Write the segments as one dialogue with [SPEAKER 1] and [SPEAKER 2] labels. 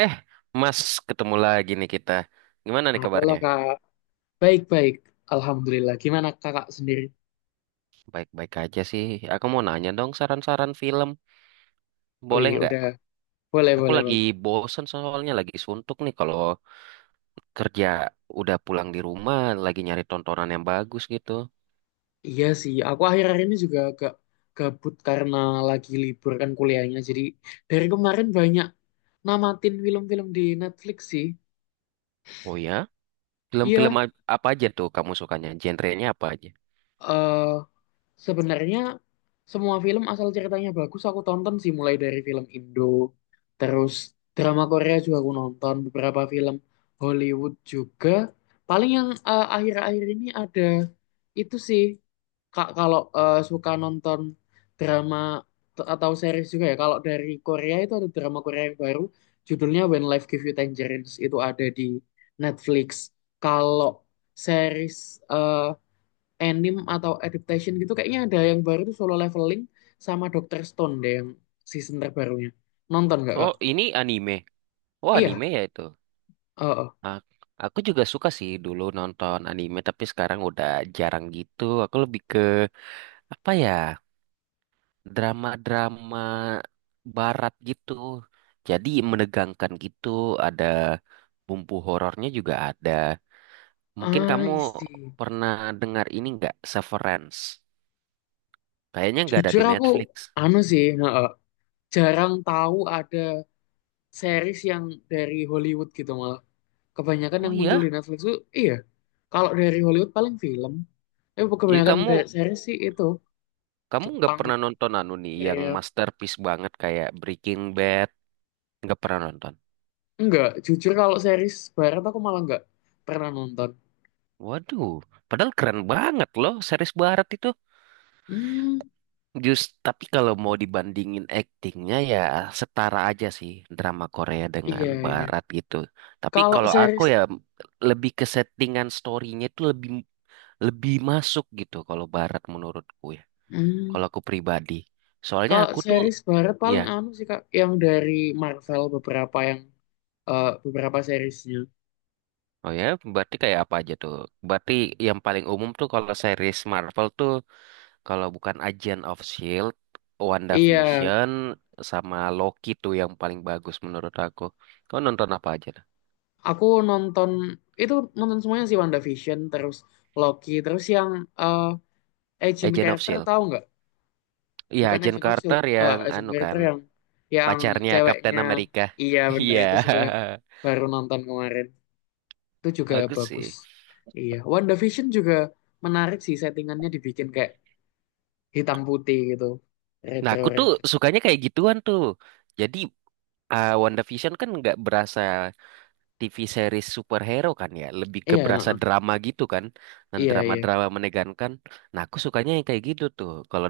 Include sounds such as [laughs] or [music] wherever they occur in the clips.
[SPEAKER 1] Eh, Mas, ketemu lagi nih kita. Gimana nih
[SPEAKER 2] Halo
[SPEAKER 1] kabarnya?
[SPEAKER 2] kak, baik-baik, alhamdulillah. Gimana kakak sendiri?
[SPEAKER 1] Baik-baik aja sih. Aku mau nanya dong saran-saran film.
[SPEAKER 2] Wih,
[SPEAKER 1] Boleh nggak?
[SPEAKER 2] udah boleh,
[SPEAKER 1] Aku
[SPEAKER 2] boleh,
[SPEAKER 1] lagi
[SPEAKER 2] boleh.
[SPEAKER 1] bosen soalnya lagi suntuk nih kalau kerja udah pulang di rumah lagi nyari tontonan yang bagus gitu.
[SPEAKER 2] Iya sih, aku akhir-akhir ini juga agak gabut karena lagi libur kan kuliahnya. Jadi dari kemarin banyak namatin film-film di Netflix sih.
[SPEAKER 1] Oh ya? Film-film
[SPEAKER 2] Iya,
[SPEAKER 1] apa aja tuh kamu sukanya? Genrenya apa aja?
[SPEAKER 2] eh sebenarnya semua film asal ceritanya bagus aku tonton sih, mulai dari film Indo, terus drama Korea juga aku nonton, beberapa film Hollywood juga. Paling yang akhir-akhir ini ada itu sih. Kak kalau suka nonton drama atau series juga ya. Kalau dari Korea itu ada drama Korea yang baru judulnya When Life Gives You Tangerines, itu ada di Netflix. Kalau series eh, anime atau adaptation gitu kayaknya ada yang baru tuh Solo Leveling sama Doctor Stone deh yang season terbarunya. Nonton nggak Kak?
[SPEAKER 1] Oh, ini anime. Oh, anime
[SPEAKER 2] Iya,
[SPEAKER 1] ya itu.
[SPEAKER 2] heeh.
[SPEAKER 1] Ah, aku juga suka sih dulu nonton anime, tapi sekarang udah jarang gitu. Aku lebih ke apa ya? Drama-drama barat gitu. Jadi menegangkan gitu, ada bumbu horornya juga ada. Mungkin kamu
[SPEAKER 2] I see.
[SPEAKER 1] pernah dengar ini nggak, Severance? Kayaknya nggak ada
[SPEAKER 2] Jujur
[SPEAKER 1] di
[SPEAKER 2] aku
[SPEAKER 1] Netflix.
[SPEAKER 2] anu sih, heeh. Jarang tahu ada series yang dari Hollywood gitu malah. Kebanyakan
[SPEAKER 1] Oh
[SPEAKER 2] yang muncul di
[SPEAKER 1] iya,
[SPEAKER 2] Netflix tuh iya. Kalau dari Hollywood paling film. Tapi
[SPEAKER 1] jadi
[SPEAKER 2] kebanyakan
[SPEAKER 1] kamu
[SPEAKER 2] dari series sih itu
[SPEAKER 1] kamu nggak
[SPEAKER 2] Jepang,
[SPEAKER 1] pernah nonton anu nih yang
[SPEAKER 2] Korea.
[SPEAKER 1] masterpiece banget kayak Breaking Bad, nggak pernah nonton.
[SPEAKER 2] Enggak, jujur kalau series barat aku malah enggak pernah nonton.
[SPEAKER 1] Waduh, padahal keren banget loh series barat itu.
[SPEAKER 2] Hmm.
[SPEAKER 1] Just tapi kalau mau dibandingin aktingnya ya setara aja sih drama Korea
[SPEAKER 2] Iya,
[SPEAKER 1] dengan
[SPEAKER 2] iya.
[SPEAKER 1] Barat gitu. Tapi
[SPEAKER 2] Kalau
[SPEAKER 1] kalau aku
[SPEAKER 2] series,
[SPEAKER 1] ya lebih ke settingan storynya itu lebih lebih masuk gitu kalau Barat menurutku ya.
[SPEAKER 2] hmm,
[SPEAKER 1] Kalau aku pribadi. Soalnya
[SPEAKER 2] kalau
[SPEAKER 1] aku tuh
[SPEAKER 2] series barat
[SPEAKER 1] ya,
[SPEAKER 2] paling anu sih Kak, yang dari Marvel beberapa yang beberapa seriesnya.
[SPEAKER 1] oh ya berarti kayak apa aja tuh? Berarti yang paling umum tuh kalau series Marvel tuh kalau bukan Agent of Shield,
[SPEAKER 2] Iya,
[SPEAKER 1] WandaVision sama Loki tuh yang paling bagus menurut aku. Kau nonton apa aja?
[SPEAKER 2] aku nonton itu nonton semuanya sih WandaVision, terus Loki, terus yang eh, Agent
[SPEAKER 1] Agent of
[SPEAKER 2] Carter
[SPEAKER 1] Shield.
[SPEAKER 2] tahu nggak?
[SPEAKER 1] Iya,
[SPEAKER 2] Bukan
[SPEAKER 1] Agent
[SPEAKER 2] Agent of Shield,
[SPEAKER 1] Carter
[SPEAKER 2] eh,
[SPEAKER 1] yang
[SPEAKER 2] Agent
[SPEAKER 1] anu
[SPEAKER 2] Carter
[SPEAKER 1] kan,
[SPEAKER 2] yang yang
[SPEAKER 1] pacarnya Kapten
[SPEAKER 2] ceweknya.
[SPEAKER 1] Amerika.
[SPEAKER 2] Iya,
[SPEAKER 1] [laughs]
[SPEAKER 2] bener
[SPEAKER 1] Iya,
[SPEAKER 2] itu juga baru nonton kemarin. Itu juga
[SPEAKER 1] bagus sih.
[SPEAKER 2] bagus. Iya, WandaVision juga menarik sih, settingannya dibikin kayak hitam putih gitu,
[SPEAKER 1] Nah,
[SPEAKER 2] retro
[SPEAKER 1] aku tuh
[SPEAKER 2] retro.
[SPEAKER 1] sukanya kayak gituan tuh. Jadi Wonder WandaVision kan nggak berasa TV series superhero kan ya, lebih ke
[SPEAKER 2] Iya
[SPEAKER 1] berasa
[SPEAKER 2] heeh.
[SPEAKER 1] drama gitu kan, dan
[SPEAKER 2] Iya iya
[SPEAKER 1] drama-drama menegangkan. Nah, aku sukanya yang kayak gitu tuh, kalau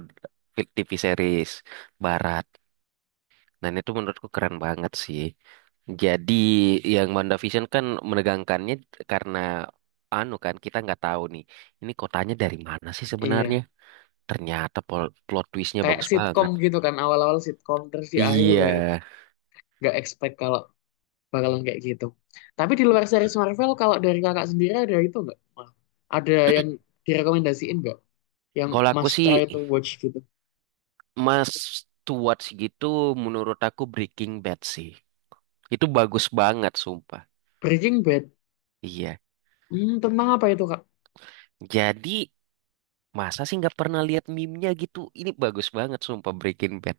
[SPEAKER 1] TV series barat. Dan itu menurutku keren banget sih. Jadi yang Banda Vision kan menegangkannya karena anu kan kita nggak tahu nih ini kotanya dari mana sih sebenarnya.
[SPEAKER 2] iya,
[SPEAKER 1] Ternyata plot twistnya
[SPEAKER 2] kayak
[SPEAKER 1] bagus
[SPEAKER 2] sitkom
[SPEAKER 1] banget.
[SPEAKER 2] gitu kan, awal-awal sitkom terus di akhir
[SPEAKER 1] Iya,
[SPEAKER 2] baru nggak expect kalau bakalan kayak gitu. Tapi di luar series Marvel kalau dari kakak sendiri ada itu nggak Mal? Ada yang direkomendasiin nggak, yang
[SPEAKER 1] kalau aku
[SPEAKER 2] must
[SPEAKER 1] sih
[SPEAKER 2] try to watch gitu.
[SPEAKER 1] Mas Stuart segitu menurut aku Breaking Bad sih. Itu bagus banget sumpah.
[SPEAKER 2] Breaking Bad,
[SPEAKER 1] Iya.
[SPEAKER 2] hmm, tentang apa itu kak?
[SPEAKER 1] Jadi masa sih nggak pernah lihat meme-nya gitu? Ini bagus banget sumpah Breaking Bad.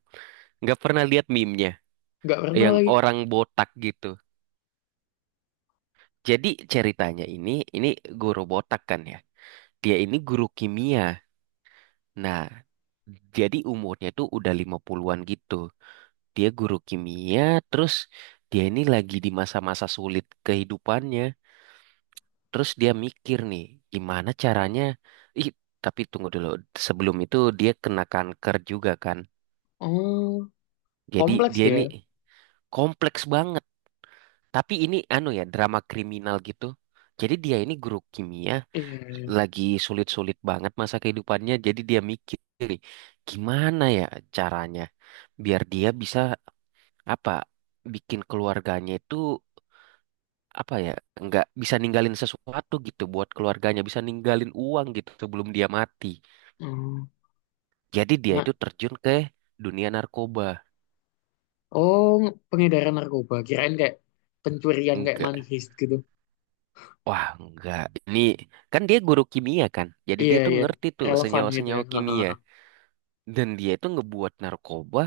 [SPEAKER 1] Nggak pernah lihat meme
[SPEAKER 2] Nggak pernah
[SPEAKER 1] yang
[SPEAKER 2] lagi.
[SPEAKER 1] orang botak gitu. Jadi ceritanya ini guru botak kan ya. Dia ini guru kimia. Nah, jadi umurnya tuh udah 50-an gitu. Dia guru kimia, terus dia ini lagi di masa-masa sulit kehidupannya. Terus dia mikir nih, gimana caranya? Ih, tapi tunggu dulu. Sebelum itu dia kena kanker juga kan.
[SPEAKER 2] Oh,
[SPEAKER 1] Jadi
[SPEAKER 2] kompleks
[SPEAKER 1] dia ini
[SPEAKER 2] dia.
[SPEAKER 1] kompleks banget. Tapi ini anu ya, drama kriminal gitu. Jadi dia ini guru kimia,
[SPEAKER 2] Iya iya.
[SPEAKER 1] lagi sulit-sulit banget masa kehidupannya jadi dia mikir nih, gimana ya caranya biar dia bisa apa bikin keluarganya itu apa ya nggak bisa ninggalin sesuatu gitu buat keluarganya bisa ninggalin uang gitu sebelum dia mati.
[SPEAKER 2] Oh,
[SPEAKER 1] Jadi dia
[SPEAKER 2] nggak-
[SPEAKER 1] itu terjun ke dunia narkoba.
[SPEAKER 2] oh, pengedaran narkoba, kirain kayak pencurian kayak money
[SPEAKER 1] Enggak,
[SPEAKER 2] heist gitu.
[SPEAKER 1] wah enggak, ini kan dia guru kimia kan jadi
[SPEAKER 2] Iya
[SPEAKER 1] dia tuh
[SPEAKER 2] iya,
[SPEAKER 1] ngerti tuh
[SPEAKER 2] relevan gitu ya.
[SPEAKER 1] senyawa-senyawa
[SPEAKER 2] Heeh.
[SPEAKER 1] kimia. Dan dia itu ngebuat narkoba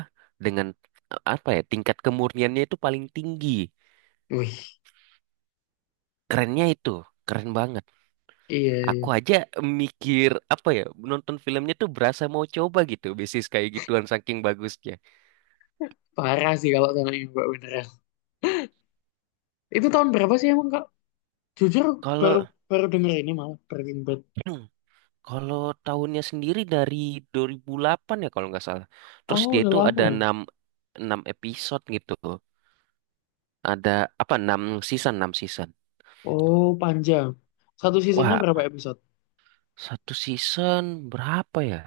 [SPEAKER 1] dengan apa ya tingkat kemurniannya itu paling tinggi.
[SPEAKER 2] Wih,
[SPEAKER 1] Kerennya itu, keren banget.
[SPEAKER 2] iya iya.
[SPEAKER 1] Aku aja mikir apa ya nonton filmnya tuh berasa mau coba gitu, basis kayak gituan saking bagusnya.
[SPEAKER 2] Parah sih kalau sama ini Mbak beneran. Itu tahun berapa sih emang Kak? Jujur baru
[SPEAKER 1] Kalau
[SPEAKER 2] baru denger ini malah Breaking Bad.
[SPEAKER 1] [clears throat] kalau tahunnya sendiri dari 2008 ya kalau nggak salah. Terus
[SPEAKER 2] Oh,
[SPEAKER 1] dia
[SPEAKER 2] udah
[SPEAKER 1] itu
[SPEAKER 2] lama
[SPEAKER 1] ada
[SPEAKER 2] ya.
[SPEAKER 1] 6 enam episode gitu. Ada apa 6 season, 6 season.
[SPEAKER 2] Oh, panjang. Satu seasonnya berapa
[SPEAKER 1] Wah,
[SPEAKER 2] episode?
[SPEAKER 1] satu season berapa ya?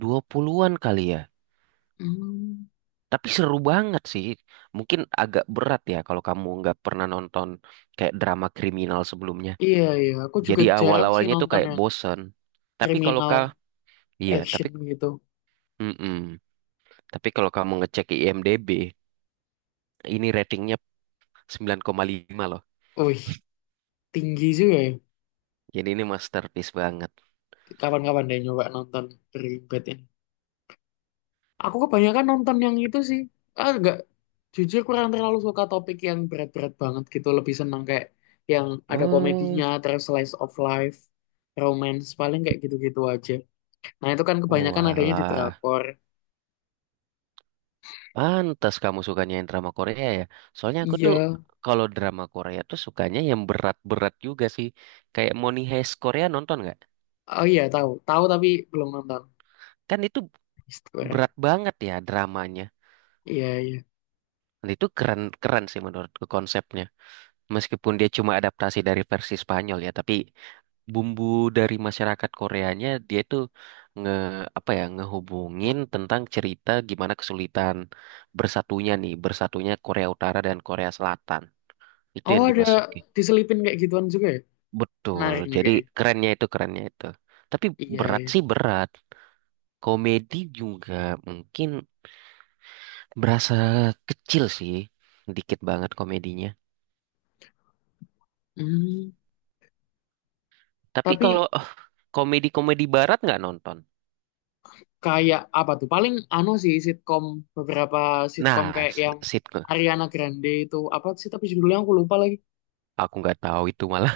[SPEAKER 1] 20-an kali ya.
[SPEAKER 2] Hmm,
[SPEAKER 1] Tapi seru banget sih. Mungkin agak berat ya kalau kamu nggak pernah nonton kayak drama kriminal sebelumnya.
[SPEAKER 2] iya iya, aku juga
[SPEAKER 1] Jadi
[SPEAKER 2] jarang sih
[SPEAKER 1] awal-awalnya tuh
[SPEAKER 2] nonton
[SPEAKER 1] kayak
[SPEAKER 2] yang
[SPEAKER 1] bosen. Tapi kalau
[SPEAKER 2] kriminal
[SPEAKER 1] kau, iya, tapi,
[SPEAKER 2] action gitu.
[SPEAKER 1] mm-mm. Tapi kalau kamu ngecek IMDb, ini ratingnya 9,5 loh.
[SPEAKER 2] Wih, tinggi juga ya.
[SPEAKER 1] Jadi ini masterpiece banget.
[SPEAKER 2] Kapan-kapan deh nyoba nonton Breaking Bad ini. Aku kebanyakan nonton yang itu sih. Ah, enggak, jujur kurang terlalu suka topik yang berat-berat banget gitu. Lebih senang kayak yang ada komedinya,
[SPEAKER 1] Oh,
[SPEAKER 2] terus slice of life, romance, paling kayak gitu-gitu aja. Nah, itu kan kebanyakan adanya di
[SPEAKER 1] walah.
[SPEAKER 2] drakor.
[SPEAKER 1] Pantas kamu sukanya yang drama Korea ya. Soalnya aku tuh
[SPEAKER 2] Iya,
[SPEAKER 1] kalau drama Korea tuh sukanya yang berat-berat juga sih. Kayak Money Heist Korea nonton nggak?
[SPEAKER 2] oh iya tahu, tahu tapi belum nonton.
[SPEAKER 1] Kan itu
[SPEAKER 2] Is that
[SPEAKER 1] berat banget ya dramanya.
[SPEAKER 2] iya iya.
[SPEAKER 1] Dan itu keren keren sih menurutku konsepnya. Meskipun dia cuma adaptasi dari versi Spanyol ya, tapi bumbu dari masyarakat Koreanya dia itu nge apa ya ngehubungin tentang cerita gimana kesulitan bersatunya nih, bersatunya Korea Utara dan Korea Selatan. Itu
[SPEAKER 2] Oh
[SPEAKER 1] yang
[SPEAKER 2] ada
[SPEAKER 1] dimasuki.
[SPEAKER 2] diselipin kayak gituan juga ya?
[SPEAKER 1] Betul.
[SPEAKER 2] Menarik nih
[SPEAKER 1] Jadi
[SPEAKER 2] kayaknya.
[SPEAKER 1] kerennya itu kerennya itu. Tapi
[SPEAKER 2] Iya
[SPEAKER 1] berat
[SPEAKER 2] iya.
[SPEAKER 1] sih berat. Komedi juga mungkin berasa kecil sih. Dikit banget komedinya.
[SPEAKER 2] Hmm.
[SPEAKER 1] Tapi
[SPEAKER 2] Tapi
[SPEAKER 1] kalau komedi-komedi barat nggak nonton?
[SPEAKER 2] kayak apa tuh paling anu sih sitkom, beberapa sitkom
[SPEAKER 1] Nah,
[SPEAKER 2] kayak
[SPEAKER 1] s-
[SPEAKER 2] yang
[SPEAKER 1] sitcom.
[SPEAKER 2] Ariana Grande itu apa sih tapi judulnya aku lupa lagi.
[SPEAKER 1] Aku nggak tahu itu malah.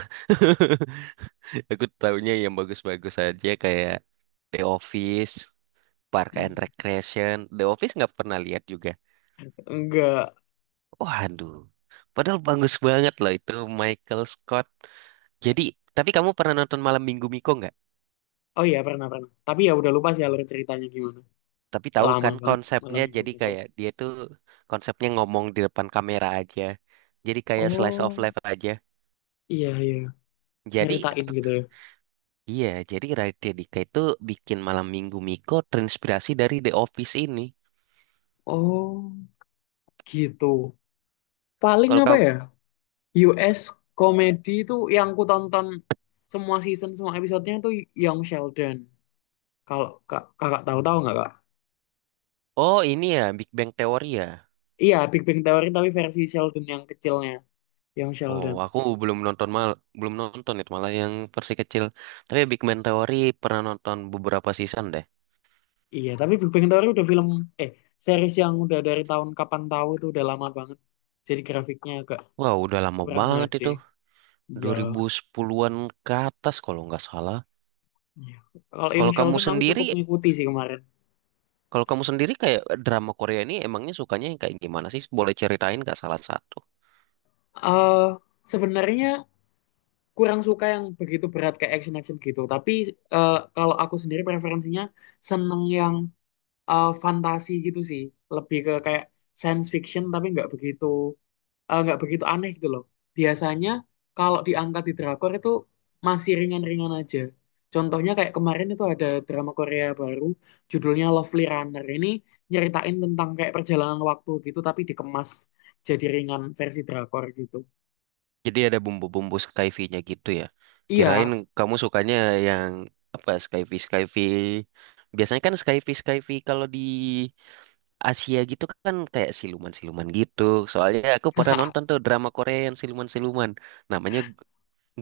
[SPEAKER 1] [laughs] Aku tahunya yang bagus-bagus aja kayak The Office, Park and
[SPEAKER 2] Hmm,
[SPEAKER 1] Recreation. The Office nggak pernah lihat juga.
[SPEAKER 2] enggak.
[SPEAKER 1] Waduh, padahal bagus banget loh itu Michael Scott. Jadi, tapi kamu pernah nonton Malam Minggu Miko nggak?
[SPEAKER 2] Oh iya pernah pernah, tapi ya udah lupa sih alur ceritanya gimana,
[SPEAKER 1] Tapi tahu
[SPEAKER 2] lama
[SPEAKER 1] kan
[SPEAKER 2] banget Malam
[SPEAKER 1] konsepnya
[SPEAKER 2] Minggu
[SPEAKER 1] jadi
[SPEAKER 2] Minggu.
[SPEAKER 1] kayak dia tuh konsepnya ngomong di depan kamera aja. Jadi kayak slice of
[SPEAKER 2] Oh
[SPEAKER 1] life aja.
[SPEAKER 2] iya iya,
[SPEAKER 1] Jadi
[SPEAKER 2] nyeritain gitu ya.
[SPEAKER 1] iya, jadi Raditya Dika itu bikin Malam Minggu Miko terinspirasi dari The Office ini.
[SPEAKER 2] Oh gitu. Paling
[SPEAKER 1] Kalau
[SPEAKER 2] apa
[SPEAKER 1] kamu,
[SPEAKER 2] ya, US komedi itu yang ku tonton semua season semua episodenya tuh Young Sheldon, kalau kak, kakak tahu tahu nggak kak?
[SPEAKER 1] oh ini ya Big Bang Theory ya.
[SPEAKER 2] Iya, Big Bang Theory tapi versi Sheldon yang kecilnya, yang
[SPEAKER 1] Oh,
[SPEAKER 2] Sheldon.
[SPEAKER 1] aku belum nonton mal, belum nonton itu malah yang versi kecil. Tapi Big Bang Theory pernah nonton beberapa season deh.
[SPEAKER 2] Iya, tapi Big Bang Theory udah film, eh, series yang udah dari tahun kapan tahu, itu udah lama banget. Jadi grafiknya agak
[SPEAKER 1] Wah, udah lama
[SPEAKER 2] kurang
[SPEAKER 1] banget
[SPEAKER 2] HD.
[SPEAKER 1] itu,
[SPEAKER 2] Iya.
[SPEAKER 1] 2010-an ke atas kalau nggak salah.
[SPEAKER 2] Iya. Kalau yang
[SPEAKER 1] Kalau kamu
[SPEAKER 2] Sheldon aku
[SPEAKER 1] sendiri,
[SPEAKER 2] cukup ngikuti sih kemarin.
[SPEAKER 1] kalau kamu sendiri kayak drama Korea ini emangnya sukanya yang kayak gimana sih? Boleh ceritain nggak salah satu?
[SPEAKER 2] eh Sebenarnya kurang suka yang begitu berat kayak action-action gitu. Tapi kalau aku sendiri preferensinya seneng yang fantasi gitu sih. Lebih ke kayak science fiction tapi nggak begitu. Eh, nggak begitu aneh gitu loh. Biasanya kalau diangkat di drakor itu masih ringan-ringan aja. Contohnya kayak kemarin itu ada drama Korea baru judulnya Lovely Runner. Ini nyeritain tentang kayak perjalanan waktu gitu tapi dikemas jadi ringan versi drakor gitu.
[SPEAKER 1] Jadi ada bumbu-bumbu skyfi-nya gitu ya. Kirain
[SPEAKER 2] Iya.
[SPEAKER 1] kamu sukanya yang apa skyfi skyfi. Biasanya kan skyfi skyfi kalau di Asia gitu kan kayak siluman-siluman gitu. Soalnya aku pernah nonton
[SPEAKER 2] [laughs]
[SPEAKER 1] tuh drama Korea yang siluman-siluman. Namanya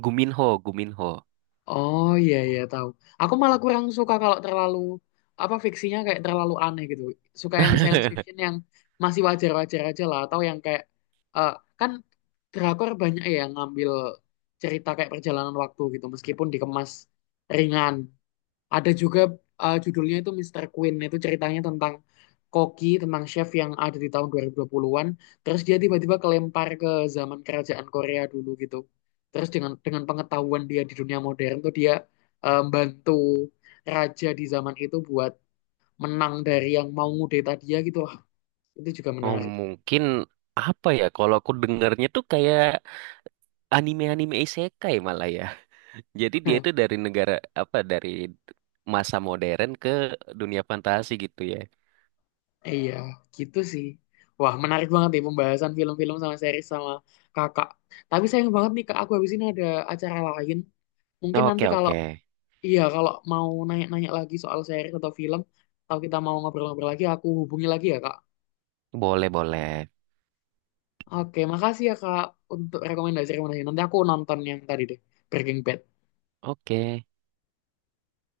[SPEAKER 1] Guminho, Guminho.
[SPEAKER 2] Oh iya iya tahu. Aku malah kurang suka kalau terlalu apa, fiksinya kayak terlalu aneh gitu. Suka yang science fiction
[SPEAKER 1] [laughs]
[SPEAKER 2] yang masih wajar-wajar aja lah, atau yang kayak eh, kan drakor banyak ya yang ngambil cerita kayak perjalanan waktu gitu meskipun dikemas ringan. Ada juga judulnya itu Mister Queen. Itu ceritanya tentang koki, tentang chef yang ada di tahun 2020-an. Terus dia tiba-tiba kelempar ke zaman kerajaan Korea dulu gitu. Terus dengan pengetahuan dia di dunia modern tuh dia bantu raja di zaman itu buat menang dari yang mau ngudeta dia gitu lah. Itu juga
[SPEAKER 1] Oh
[SPEAKER 2] menarik.
[SPEAKER 1] mungkin apa ya? Kalau aku dengarnya tuh kayak anime-anime isekai malah ya. [laughs] Jadi dia
[SPEAKER 2] Hah,
[SPEAKER 1] itu dari negara apa dari masa modern ke dunia fantasi gitu ya.
[SPEAKER 2] iya, gitu sih. Wah, menarik banget nih pembahasan film-film sama series sama kakak. Tapi sayang banget nih kak, aku habis ini ada acara lain. Mungkin nanti
[SPEAKER 1] Oke,
[SPEAKER 2] kalau
[SPEAKER 1] oke.
[SPEAKER 2] iya, kalau mau nanya-nanya lagi soal series atau film, kalau kita mau ngobrol-ngobrol lagi, aku hubungi lagi ya, Kak.
[SPEAKER 1] Boleh, boleh.
[SPEAKER 2] Oke, makasih ya, Kak, untuk rekomendasi-rekomendasi. Nanti aku nonton yang tadi deh, Breaking Bad.
[SPEAKER 1] Oke.